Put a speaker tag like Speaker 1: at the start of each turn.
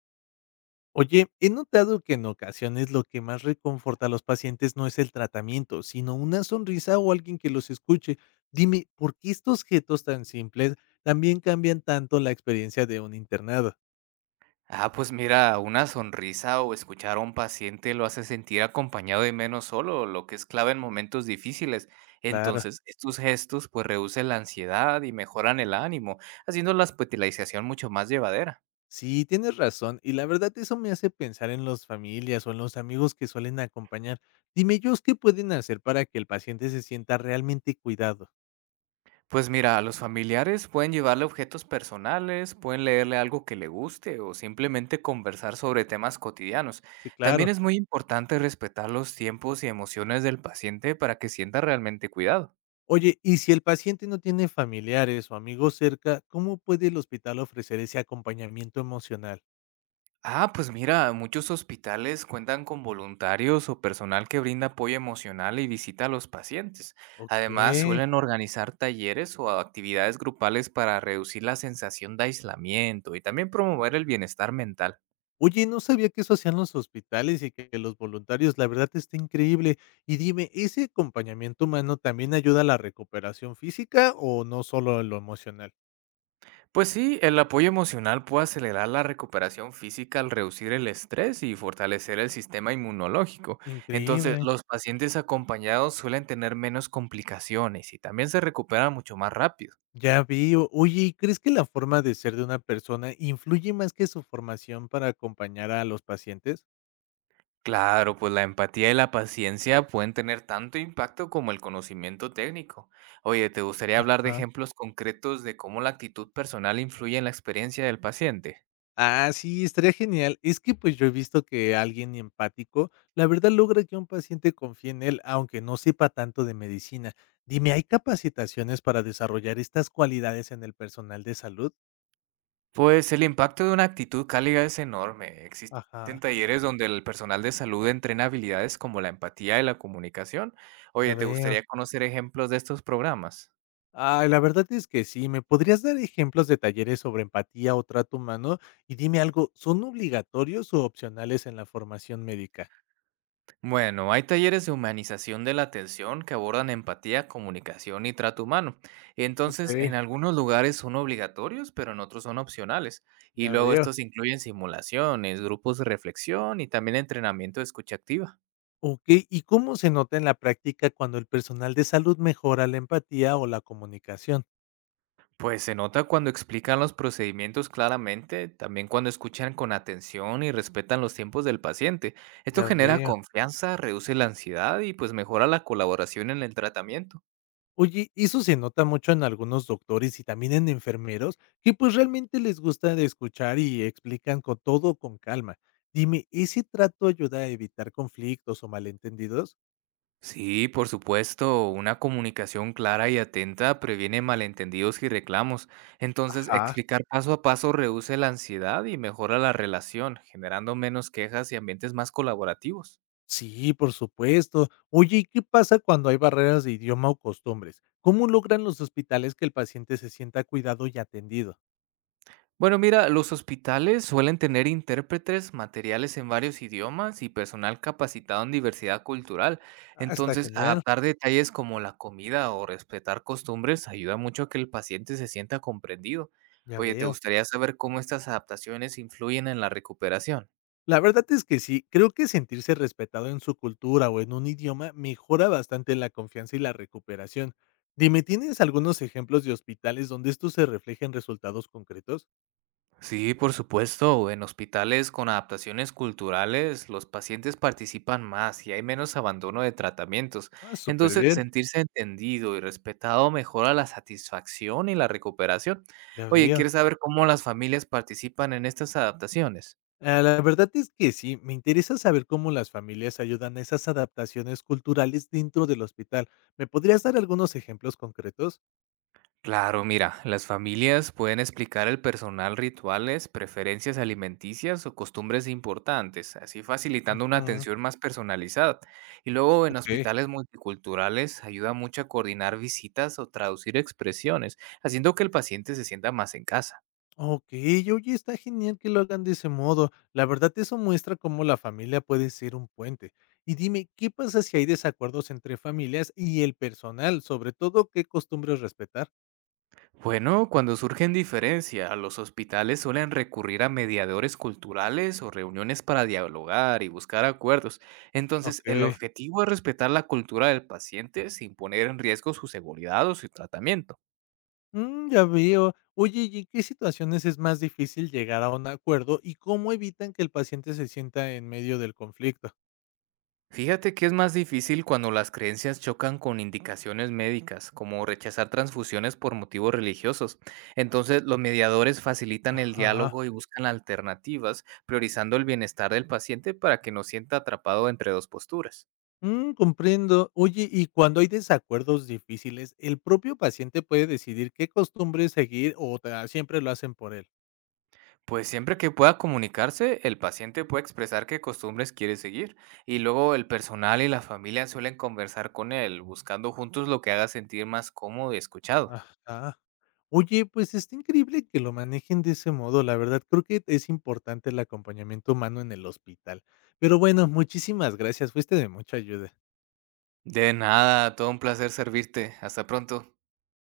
Speaker 1: Oye, he notado que en ocasiones lo que más reconforta a los pacientes no es el tratamiento, sino una sonrisa o alguien que los escuche. Dime, ¿por qué estos gestos tan simples también cambian tanto la experiencia de un internado?
Speaker 2: Ah, pues mira, una sonrisa o escuchar a un paciente lo hace sentir acompañado y menos solo, lo que es clave en momentos difíciles.
Speaker 1: Claro,
Speaker 2: Entonces, estos gestos pues reducen la ansiedad y mejoran el ánimo, haciendo la hospitalización mucho más llevadera.
Speaker 1: sí, tienes razón, y la verdad eso me hace pensar en las familias o en los amigos que suelen acompañar. Dime ellos qué pueden hacer para que el paciente se sienta realmente cuidado.
Speaker 2: Pues mira, a los familiares pueden llevarle objetos personales, pueden leerle algo que le guste o simplemente conversar sobre temas cotidianos.
Speaker 1: Sí,
Speaker 2: También
Speaker 1: claro.
Speaker 2: es muy importante respetar los tiempos y emociones del paciente para que sienta realmente cuidado.
Speaker 1: Oye, y si el paciente no tiene familiares o amigos cerca, ¿cómo puede el hospital ofrecer ese acompañamiento emocional?
Speaker 2: Ah, pues mira, muchos hospitales cuentan con voluntarios o personal que brinda apoyo emocional y visita a los pacientes.
Speaker 1: Ok.
Speaker 2: Además, suelen organizar talleres o actividades grupales para reducir la sensación de aislamiento y también promover el bienestar mental.
Speaker 1: Oye, no sabía que eso hacían los hospitales y que los voluntarios, la verdad está increíble. Y dime, ¿ese acompañamiento humano también ayuda a la recuperación física o no solo a lo emocional?
Speaker 2: Pues sí, el apoyo emocional puede acelerar la recuperación física al reducir el estrés y fortalecer el sistema inmunológico. Entonces,
Speaker 1: Increíble.
Speaker 2: los pacientes acompañados suelen tener menos complicaciones y también se recuperan mucho más rápido.
Speaker 1: Ya vi. Oye, ¿y crees que la forma de ser de una persona influye más que su formación para acompañar a los pacientes?
Speaker 2: Claro, pues la empatía y la paciencia pueden tener tanto impacto como el conocimiento técnico. Oye, ¿te gustaría hablar de
Speaker 1: Ajá.
Speaker 2: ejemplos concretos de cómo la actitud personal influye en la experiencia del paciente?
Speaker 1: Ah, sí, estaría genial. Es que, pues, yo he visto que alguien empático, la verdad, logra que un paciente confíe en él, aunque no sepa tanto de medicina. Dime, ¿hay capacitaciones para desarrollar estas cualidades en el personal de salud?
Speaker 2: Pues el impacto de una actitud cálida es enorme. Existen
Speaker 1: Ajá,
Speaker 2: talleres donde el personal de salud entrena habilidades como la empatía y la comunicación.
Speaker 1: ya
Speaker 2: Oye, ¿te
Speaker 1: veo.
Speaker 2: gustaría conocer ejemplos de estos programas?
Speaker 1: Ah, la verdad es que sí. ¿Me podrías dar ejemplos de talleres sobre empatía o trato humano? Y dime algo, ¿son obligatorios o opcionales en la formación médica?
Speaker 2: Bueno, hay talleres de humanización de la atención que abordan empatía, comunicación y trato humano. Entonces,
Speaker 1: Ok,
Speaker 2: en algunos lugares son obligatorios, pero en otros son opcionales. Y
Speaker 1: ya
Speaker 2: luego
Speaker 1: veo.
Speaker 2: estos incluyen simulaciones, grupos de reflexión y también entrenamiento de escucha activa.
Speaker 1: Ok, ¿y cómo se nota en la práctica cuando el personal de salud mejora la empatía o la comunicación?
Speaker 2: Pues se nota cuando explican los procedimientos claramente, también cuando escuchan con atención y respetan los tiempos del paciente. Esto
Speaker 1: Ya
Speaker 2: genera
Speaker 1: veo.
Speaker 2: confianza, reduce la ansiedad y pues mejora la colaboración en el tratamiento.
Speaker 1: Oye, eso se nota mucho en algunos doctores y también en enfermeros, que pues realmente les gusta de escuchar y explican con todo con calma. Dime, ¿ese trato ayuda a evitar conflictos o malentendidos?
Speaker 2: Sí, por supuesto, una comunicación clara y atenta previene malentendidos y reclamos. Entonces,
Speaker 1: Ajá.
Speaker 2: explicar paso a paso reduce la ansiedad y mejora la relación, generando menos quejas y ambientes más colaborativos.
Speaker 1: Sí, por supuesto. Oye, ¿y qué pasa cuando hay barreras de idioma o costumbres? ¿Cómo logran los hospitales que el paciente se sienta cuidado y atendido?
Speaker 2: Bueno, mira, los hospitales suelen tener intérpretes, materiales en varios idiomas y personal capacitado en diversidad cultural.
Speaker 1: Ah, está
Speaker 2: Entonces,
Speaker 1: genial,
Speaker 2: adaptar detalles como la comida o respetar costumbres ayuda mucho a que el paciente se sienta comprendido.
Speaker 1: ya
Speaker 2: Oye, ¿te
Speaker 1: veo.
Speaker 2: gustaría saber cómo estas adaptaciones influyen en la recuperación?
Speaker 1: La verdad es que sí, creo que sentirse respetado en su cultura o en un idioma mejora bastante la confianza y la recuperación. Dime, ¿tienes algunos ejemplos de hospitales donde esto se refleja en resultados concretos?
Speaker 2: Sí, por supuesto. En hospitales con adaptaciones culturales, los pacientes participan más y hay menos abandono de tratamientos.
Speaker 1: Ah, súper
Speaker 2: Entonces,
Speaker 1: bien,
Speaker 2: sentirse entendido y respetado mejora la satisfacción y la recuperación.
Speaker 1: ya
Speaker 2: Oye,
Speaker 1: veo.
Speaker 2: ¿quieres saber cómo las familias participan en estas adaptaciones?
Speaker 1: Ah, la verdad es que sí, me interesa saber cómo las familias ayudan a esas adaptaciones culturales dentro del hospital. ¿Me podrías dar algunos ejemplos concretos?
Speaker 2: Claro, mira, las familias pueden explicar al personal rituales, preferencias alimenticias o costumbres importantes, así facilitando una
Speaker 1: Ujú,
Speaker 2: atención más personalizada. Y luego en
Speaker 1: ok.
Speaker 2: hospitales multiculturales ayuda mucho a coordinar visitas o traducir expresiones, haciendo que el paciente se sienta más en casa.
Speaker 1: Okey, oye, está genial que lo hagan de ese modo. La verdad, eso muestra cómo la familia puede ser un puente. Y dime, ¿qué pasa si hay desacuerdos entre familias y el personal? Sobre todo, ¿qué costumbres respetar?
Speaker 2: Bueno, cuando surgen diferencias, los hospitales suelen recurrir a mediadores culturales o reuniones para dialogar y buscar acuerdos. Entonces, el
Speaker 1: Okey.
Speaker 2: objetivo es respetar la cultura del paciente sin poner en riesgo su seguridad o su tratamiento.
Speaker 1: Mm, ya veo. Oye, ¿y en qué situaciones es más difícil llegar a un acuerdo y cómo evitan que el paciente se sienta en medio del conflicto?
Speaker 2: Fíjate que es más difícil cuando las creencias chocan con indicaciones médicas, como rechazar transfusiones por motivos religiosos. Entonces, los mediadores facilitan el
Speaker 1: Ajá.
Speaker 2: diálogo y buscan alternativas, priorizando el bienestar del paciente para que no sienta atrapado entre dos posturas.
Speaker 1: Mm, comprendo. Oye, y cuando hay desacuerdos difíciles, ¿el propio paciente puede decidir qué costumbres seguir o siempre lo hacen por él?
Speaker 2: Pues siempre que pueda comunicarse, el paciente puede expresar qué costumbres quiere seguir y luego el personal y la familia suelen conversar con él, buscando juntos lo que haga sentir más cómodo y escuchado.
Speaker 1: Ajá. Oye, pues está increíble que lo manejen de ese modo. La verdad, creo que es importante el acompañamiento humano en el hospital. Pero bueno, muchísimas gracias. Fuiste de mucha ayuda.
Speaker 2: De nada, todo un placer servirte. Hasta pronto.